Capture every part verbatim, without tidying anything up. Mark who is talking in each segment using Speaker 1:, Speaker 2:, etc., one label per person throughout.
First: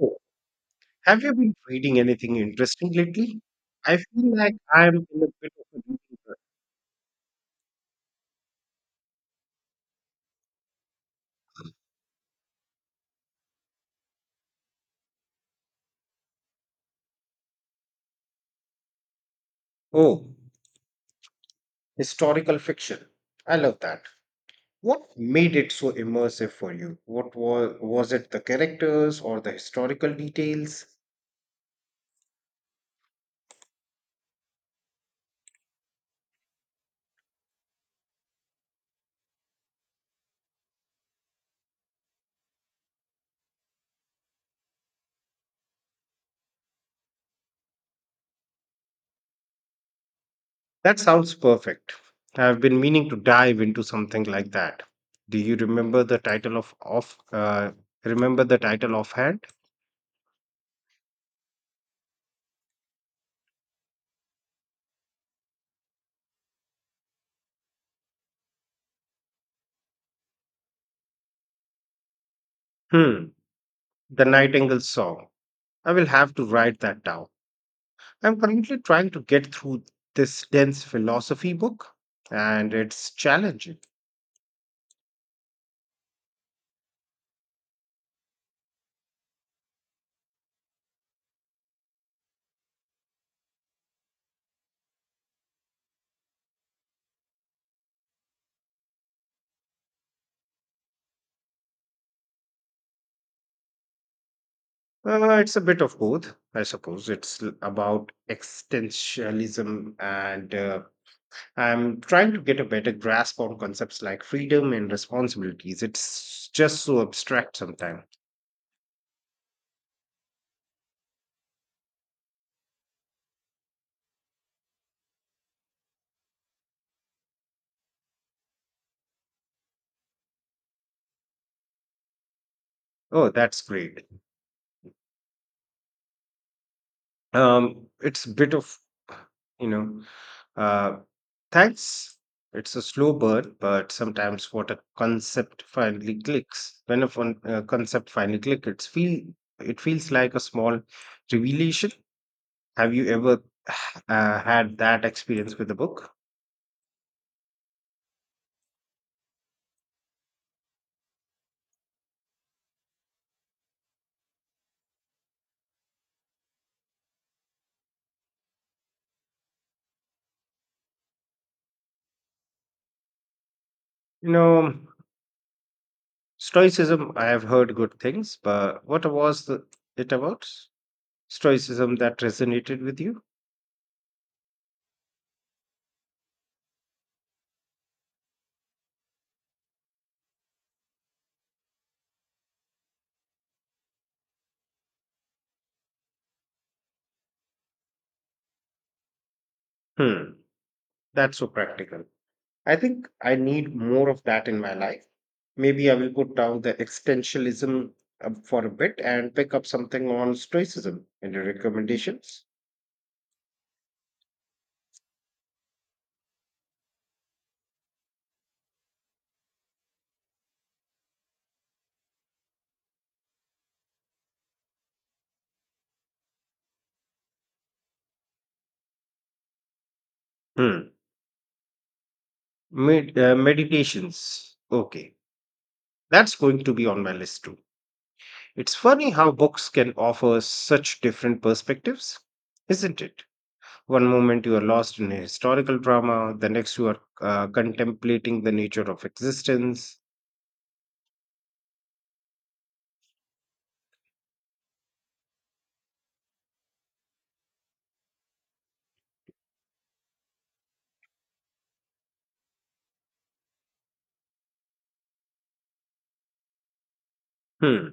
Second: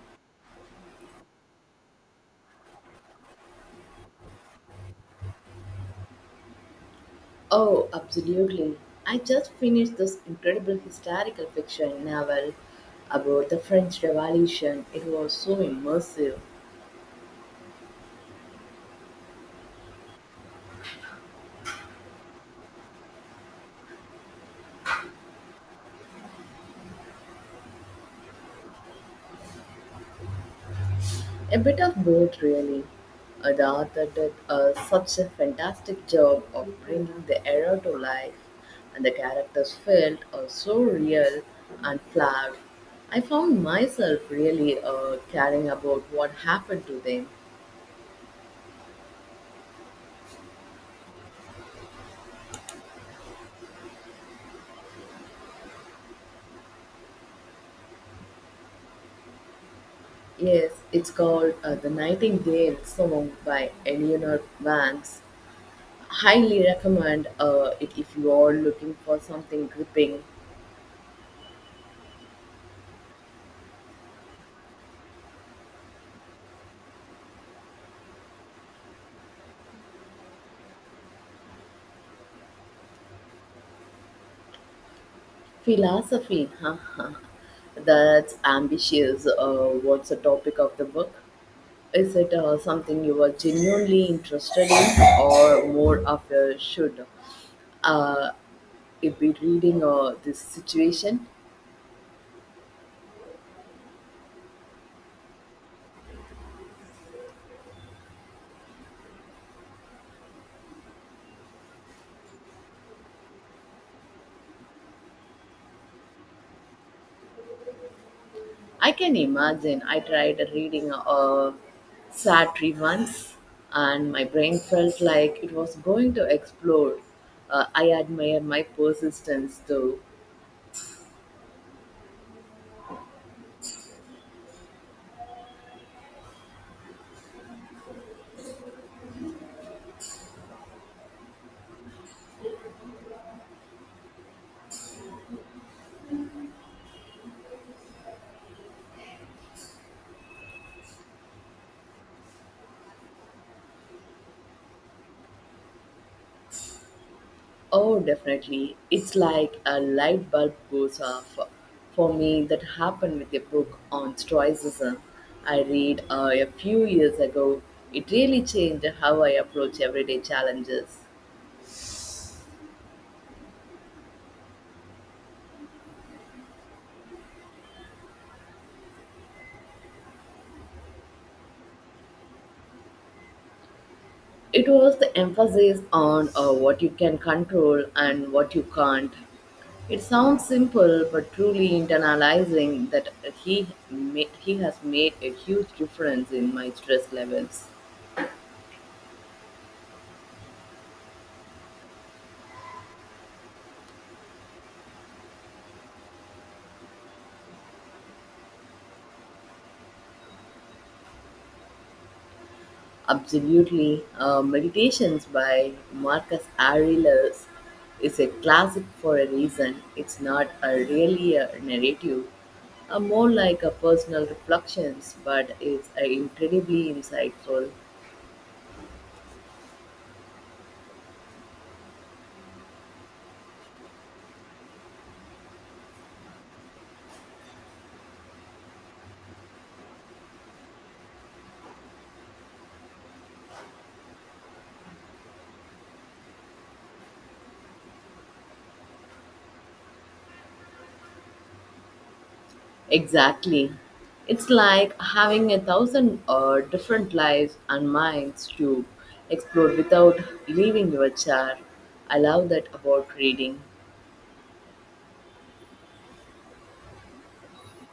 Speaker 1: Oh, have you been reading anything interesting lately? I feel like I'm in a bit of a reading rut.
Speaker 2: Oh, absolutely. I just finished this incredible historical fiction novel about the French Revolution. It was so immersive.
Speaker 1: Oh, historical fiction. I love that. What made it so immersive for you? What was was it the characters or the historical details?
Speaker 2: A bit of both, really. Uh, The author did uh, such a fantastic job of bringing the era to life, and the characters felt uh, so real and flawed. I found myself really uh, caring about what happened to them.
Speaker 1: That sounds perfect. I've been meaning to dive into something like that. Do you remember the title of off uh, Remember the title offhand?
Speaker 2: Yes, it's called uh, The Nightingale Song by Eleanor Vance. Highly recommend uh, it if you are looking for something gripping.
Speaker 1: Hmm, The Nightingale's Song. I will have to write that down. I'm currently trying to get through this dense philosophy book, and it's challenging.
Speaker 2: Philosophy, haha. That's ambitious. Uh, what's the topic of the book? Is it uh, something you are genuinely interested in, or more of a should? Uh, it be reading uh, this situation?
Speaker 1: Uh, it's a bit of both, I suppose. It's l- about existentialism, and uh, I'm trying to get a better grasp on concepts like freedom and responsibilities. It's just so abstract sometimes.
Speaker 2: I can imagine. I tried reading a Sartre once, and my brain felt like it was going to explode. Uh, I admire my persistence, though.
Speaker 1: Oh, that's great. Um, it's a bit of, you know, uh, Thanks. It's a slow burn, but sometimes what a concept finally clicks. When a fun, uh, concept finally clicks, it's feel it feels like a small revelation. Have you ever uh, had that experience with a book?
Speaker 2: Oh, definitely. It's like a light bulb goes off. For me, that happened with a book on Stoicism I read uh, a few years ago. It really changed how I approach everyday challenges.
Speaker 1: You know, Stoicism. I have heard good things, but what was the, it about? Stoicism that resonated with you?
Speaker 2: It was the emphasis on uh, what you can control and what you can't. It sounds simple, but truly internalizing that he ma- he has made a huge difference in my stress levels.
Speaker 1: Hmm, that's so practical. I think I need more of that in my life. Maybe I will put down the existentialism uh, for a bit and pick up something on stoicism. Any recommendations?
Speaker 2: Absolutely, uh, Meditations by Marcus Aurelius is a classic for a reason. It's not a really a narrative, a more like a personal reflections, but it's uh, incredibly insightful.
Speaker 1: Hmm. Med- uh, meditations. Okay. That's going to be on my list too. It's funny how books can offer such different perspectives, isn't it? One moment you are lost in a historical drama, the next you are uh, contemplating the nature of existence.
Speaker 2: Exactly. It's like having a thousand uh, different lives and minds to explore without leaving your chair. I love that about reading.
Speaker 1: Hmm.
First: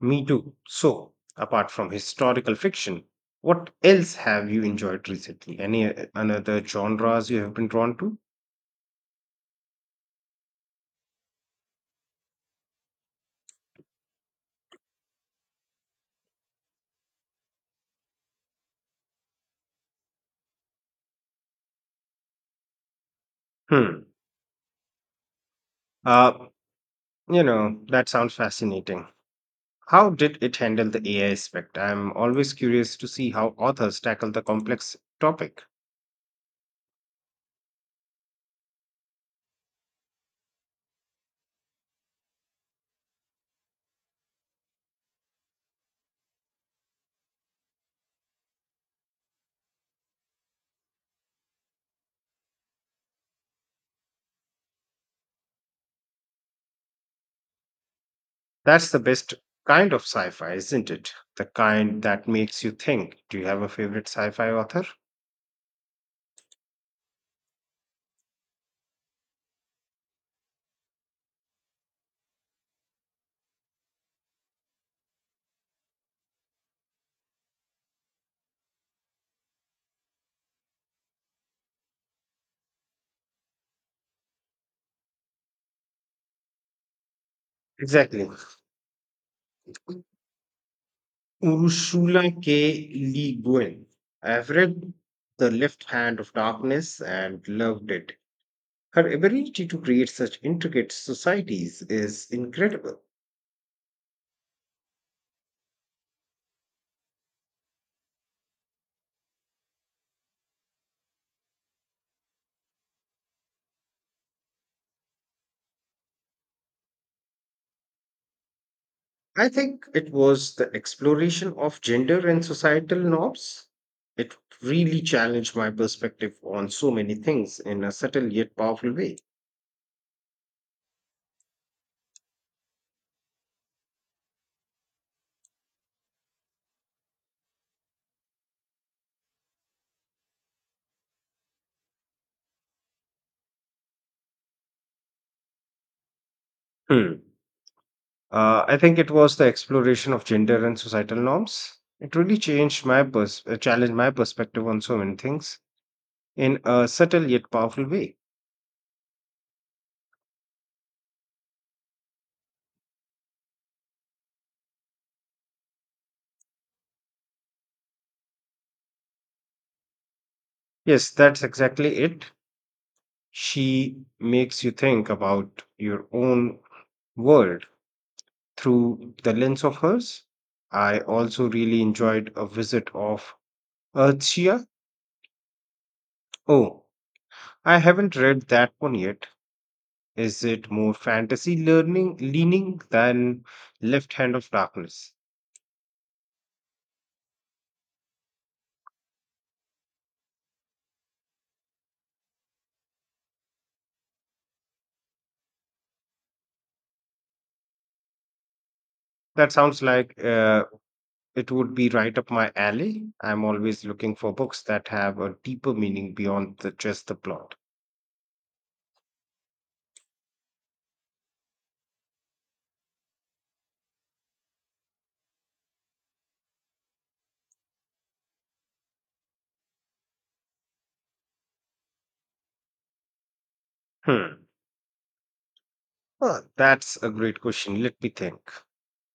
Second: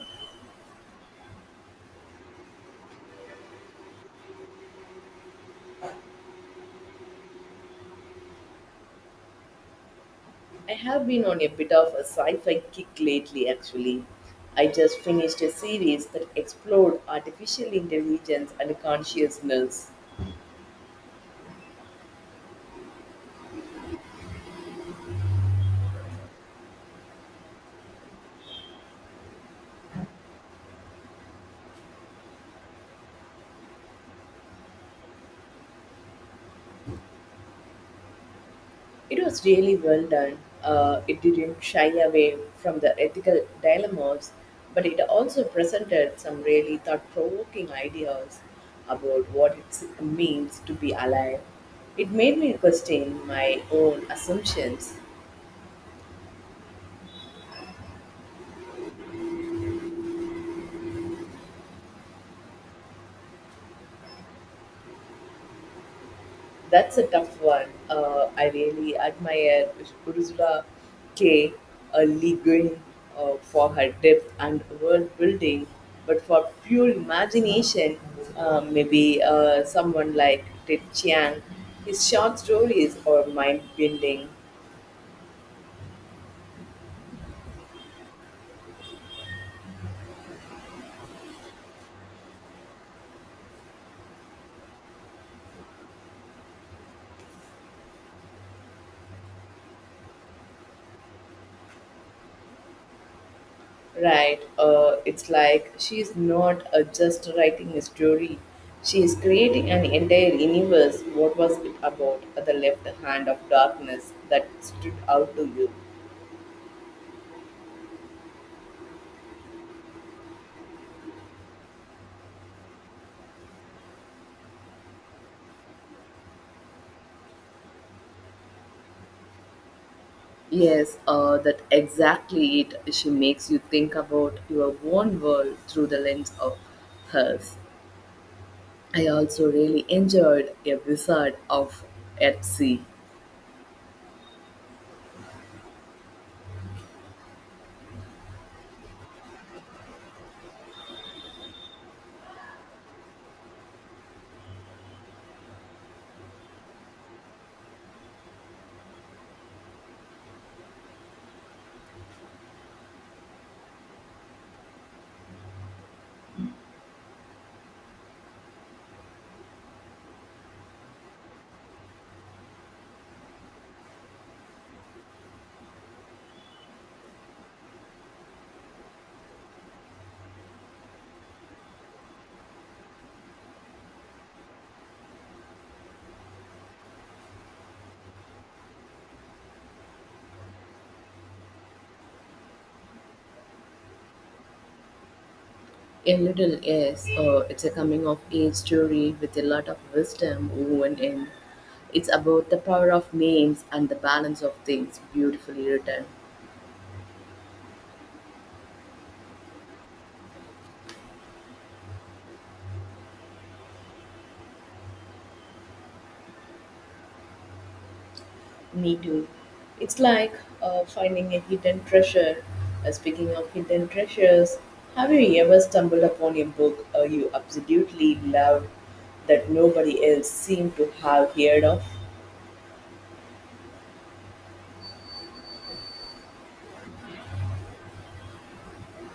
Speaker 1: Me too. So, apart from historical fiction, what else have you enjoyed recently? Any uh, another genres you have been drawn to?
Speaker 2: I have been on a bit of a sci fi kick lately, actually. I just finished a series that explored artificial intelligence and consciousness.
Speaker 1: Hmm. Uh, you know, that sounds fascinating. How did it handle the A I aspect? I'm always curious to see how authors tackle the complex topic.
Speaker 2: It was really well done. Uh, it didn't shy away from the ethical dilemmas, but it also presented some really thought provoking ideas about what it means to be alive. It made me question my own assumptions.
Speaker 1: That's the best kind of sci-fi, isn't it? The kind that makes you think. Do you have a favorite sci-fi author?
Speaker 2: That's a tough one. Uh, I really admire Ursula K. Le Guin uh, for her depth and world building, but for pure imagination, uh, maybe uh, someone like Ted Chiang, his short stories are mind bending,
Speaker 1: Exactly. Ursula K. Le Guin. I've read The Left Hand of Darkness and loved it. Her ability to create such intricate societies is incredible.
Speaker 2: right? Uh, it's like she's not uh, just writing a story. She is creating an entire universe. What was it about the left hand of darkness that stood out to you?
Speaker 1: I think it was the exploration of gender and societal norms. It really challenged my perspective on so many things in a subtle yet powerful way.
Speaker 2: Yes, uh, that exactly it. She makes you think about your own world through the lens of hers. I also really enjoyed A Wizard of at Sea.
Speaker 1: Hmm. Uh, I think it was the exploration of gender and societal norms. It really changed my pers- uh, challenged my perspective on so many things in a subtle yet powerful way. Yes, that's exactly it. She makes you think about your own world through the lens of hers. I also really enjoyed A Visit of Earthshea. Oh, I haven't read that one yet. Is it more fantasy learning leaning than Left Hand of Darkness?
Speaker 2: A little, yes, uh, it's a coming of age story with a lot of wisdom woven in. It's about the power of names and the balance of things, beautifully written.
Speaker 1: That sounds like uh, it would be right up my alley. I'm always looking for books that have a deeper meaning beyond the, just the plot.
Speaker 2: Me too. It's like uh, finding a hidden treasure. Uh, speaking of hidden treasures, have you ever stumbled upon a book uh, you absolutely loved that nobody else seemed to have heard of?
Speaker 1: Hmm. Well, that's a great question. Let me think.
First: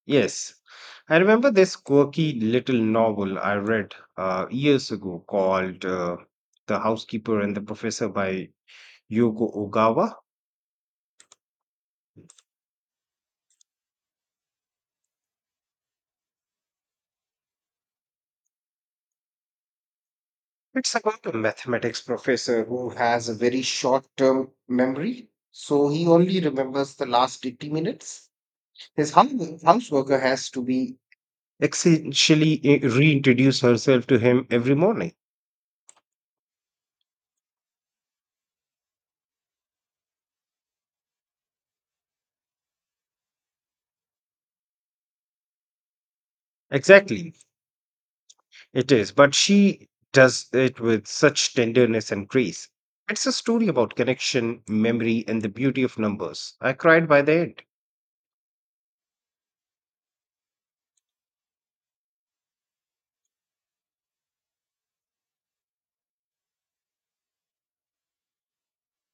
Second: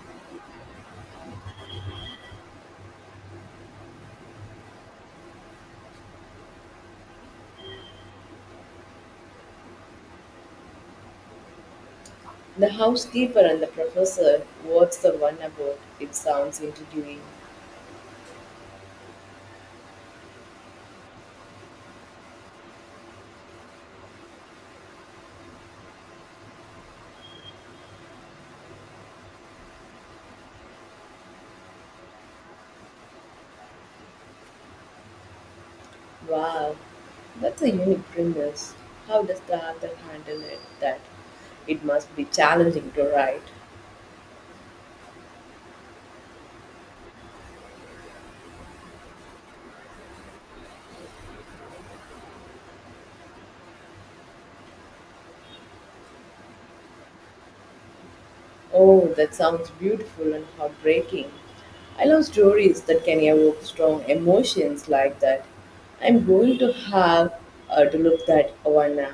Speaker 1: Yes, I remember this quirky little novel I read uh, years ago called uh, The Housekeeper and the Professor by Yoko Ogawa.
Speaker 2: The Housekeeper and the Professor. What's the one about? It sounds intriguing.
Speaker 1: It's about a mathematics professor who has a very short term memory, so he only remembers the last eighty minutes. His hum- houseworker has to be essentially, i- reintroduce herself to him every morning.
Speaker 2: Wow, that's a unique premise. How does the author handle it? That it must be challenging to write.
Speaker 1: Exactly, it is. But she does it with such tenderness and grace. It's a story about connection, memory, and the beauty of numbers. I cried by the end.
Speaker 2: Oh, that sounds beautiful and heartbreaking. I love stories that can evoke strong emotions like that. I'm going to have uh, to look that one up.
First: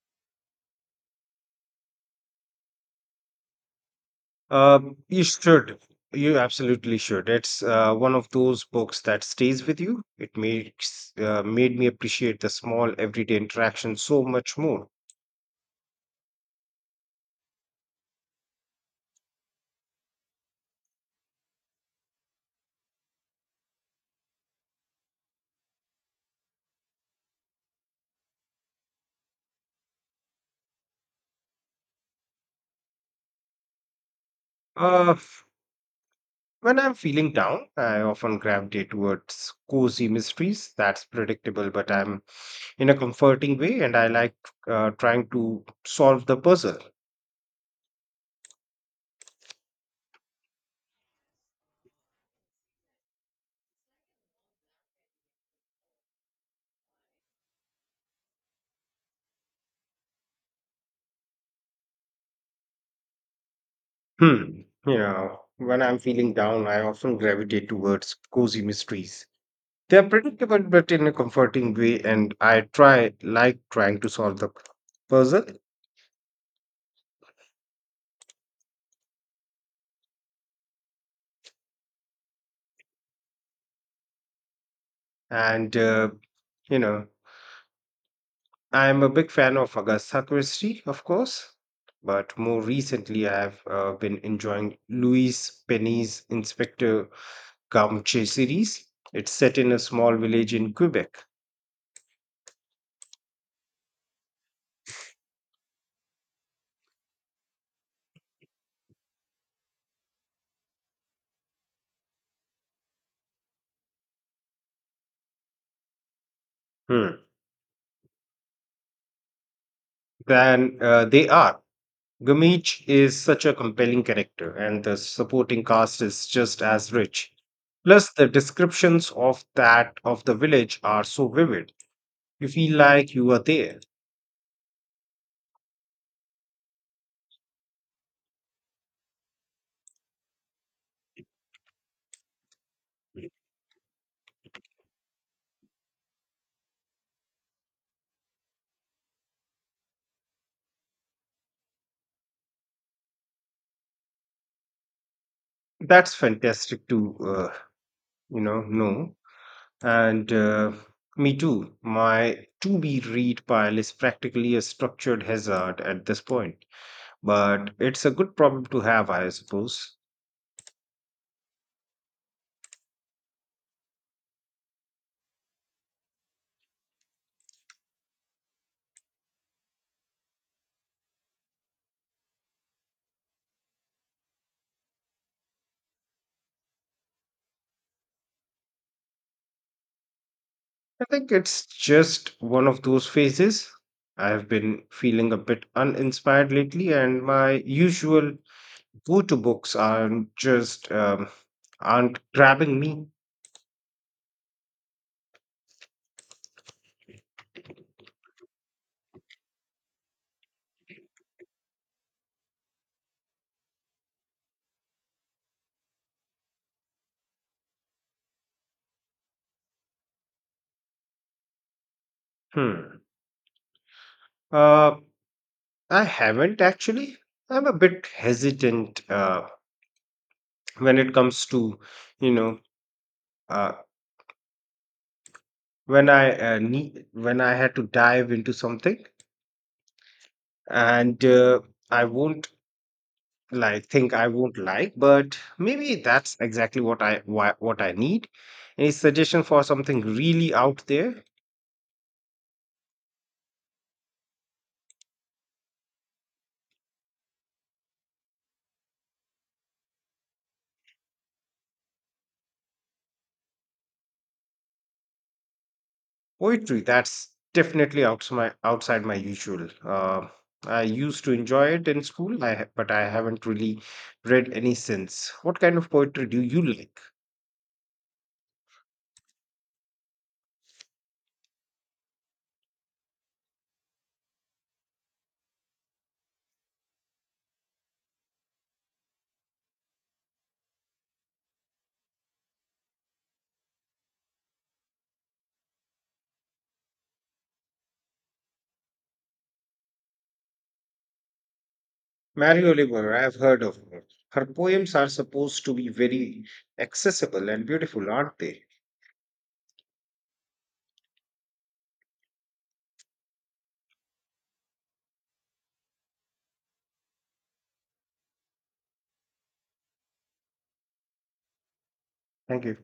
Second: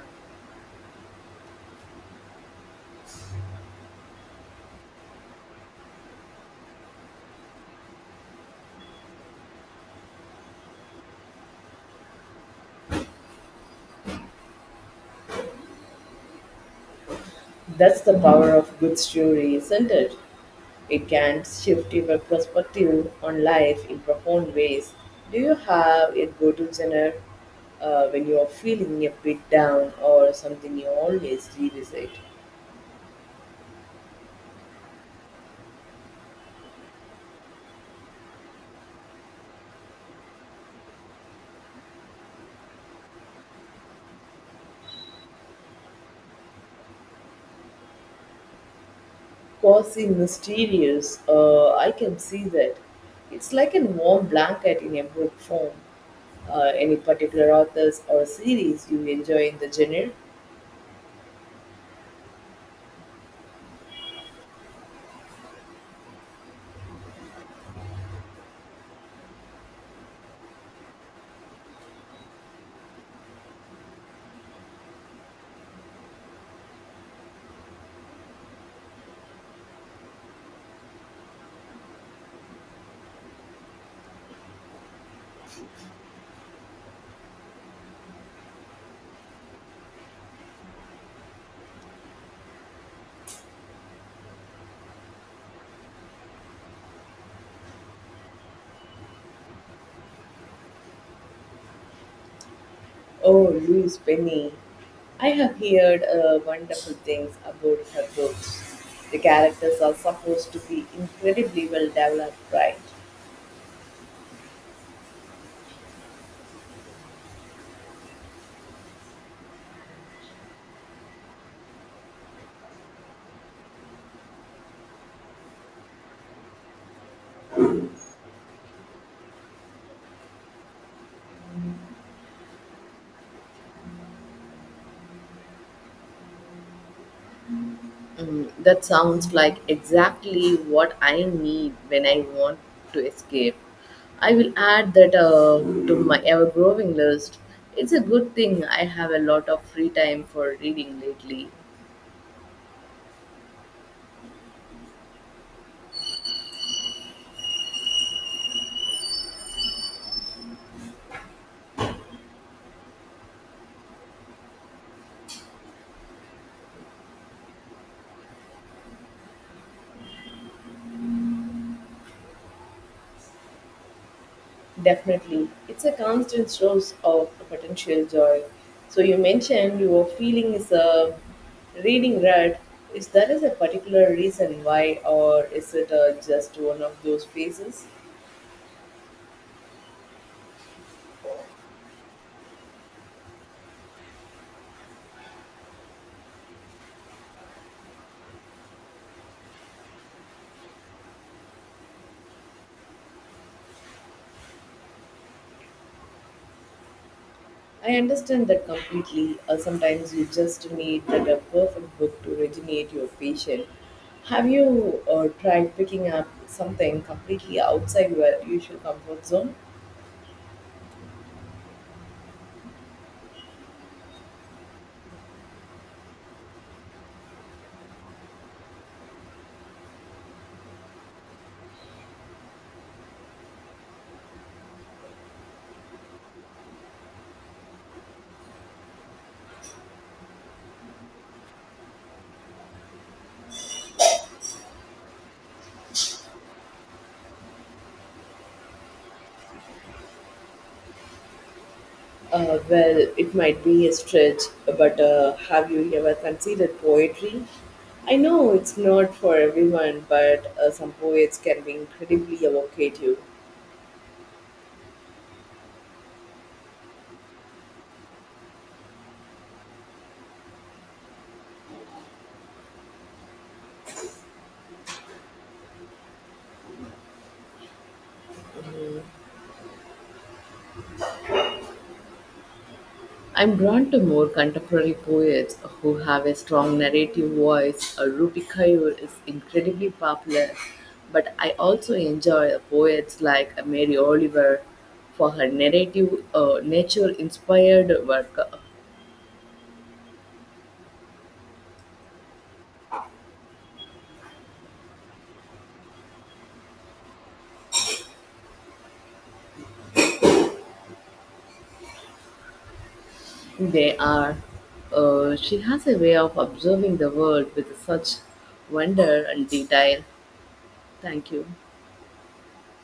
Speaker 1: Um, you should. You absolutely should. It's uh, one of those books that stays with you. It makes uh, made me appreciate the small everyday interaction so much more.
Speaker 2: That's the power of good story, isn't it? It can shift your perspective on life in profound ways. Do you have a go-to genre uh, when you are feeling a bit down or something you always revisit?
Speaker 1: Uh, When I'm feeling down, I often gravitate towards cozy mysteries. That's predictable, but I'm in a comforting way, and I like uh, trying to solve the puzzle.
Speaker 2: Quasi mysterious. Uh, I can see that. It's like a warm blanket in a book form. Uh, any particular authors or series you enjoy in the genre?
Speaker 1: Hmm. You know, when I'm feeling down, I often gravitate towards cozy mysteries. They're predictable, but in a comforting way, and I try like trying to solve the puzzle. And uh, you know, I'm a big fan of Agatha Christie, of course, but more recently I have uh, been enjoying Louise Penny's Inspector Gumche series. It's set in a small village in Quebec.
Speaker 2: Oh, Louise Penny. I have heard uh, wonderful things about her books. The characters are supposed to be incredibly well developed, right?
Speaker 1: Hmm. Then uh, They are. Gumich is such a compelling character, and the supporting cast is just as rich. Plus, the descriptions of that of the village are so vivid. You feel like you are there.
Speaker 2: Mm, that sounds like exactly what I need when I want to escape. I will add that uh, to my ever growing list. It's a good thing I have a lot of free time for reading lately.
Speaker 1: That's fantastic to uh, you know know, and uh, me too. My to be read pile is practically a structured hazard at this point, but it's a good problem to have, I suppose.
Speaker 2: Definitely. It's a constant source of potential joy. So, you mentioned your feeling is a reading rut. Is there is a particular reason why, or is it uh, just one of those phases?
Speaker 1: I think it's just one of those phases. I have been feeling a bit uninspired lately, and my usual go-to books aren't just um, aren't grabbing me.
Speaker 2: I understand that completely. Uh, sometimes you just need that a perfect book to rejuvenate your patient. Have you uh, tried picking up something completely outside your usual comfort zone?
Speaker 1: Hmm. Uh, I haven't actually. I'm a bit hesitant uh, when it comes to, you know, uh, when I uh, need when I had to dive into something, and uh, I won't like think I won't like, but maybe that's exactly what I wha- what I need. Any suggestion for something really out there?
Speaker 2: Uh, well, it might be a stretch, but uh, have you ever considered poetry? I know it's not for everyone, but uh, some poets can be incredibly evocative.
Speaker 1: Poetry, that's definitely out my outside my usual. Uh, I used to enjoy it in school, I, ha- but I haven't really read any since. What kind of poetry do you like?
Speaker 2: I'm drawn to more contemporary poets who have a strong narrative voice. Uh, Rupi Kaur is incredibly popular, but I also enjoy poets like Mary Oliver for her narrative, uh, nature-inspired work.
Speaker 1: Mary Oliver, I've heard of her. Her poems are supposed to be very accessible and beautiful, aren't they?
Speaker 2: They are. Uh, she has a way of observing the world with such wonder and detail. Thank you.
Speaker 1: Thank you.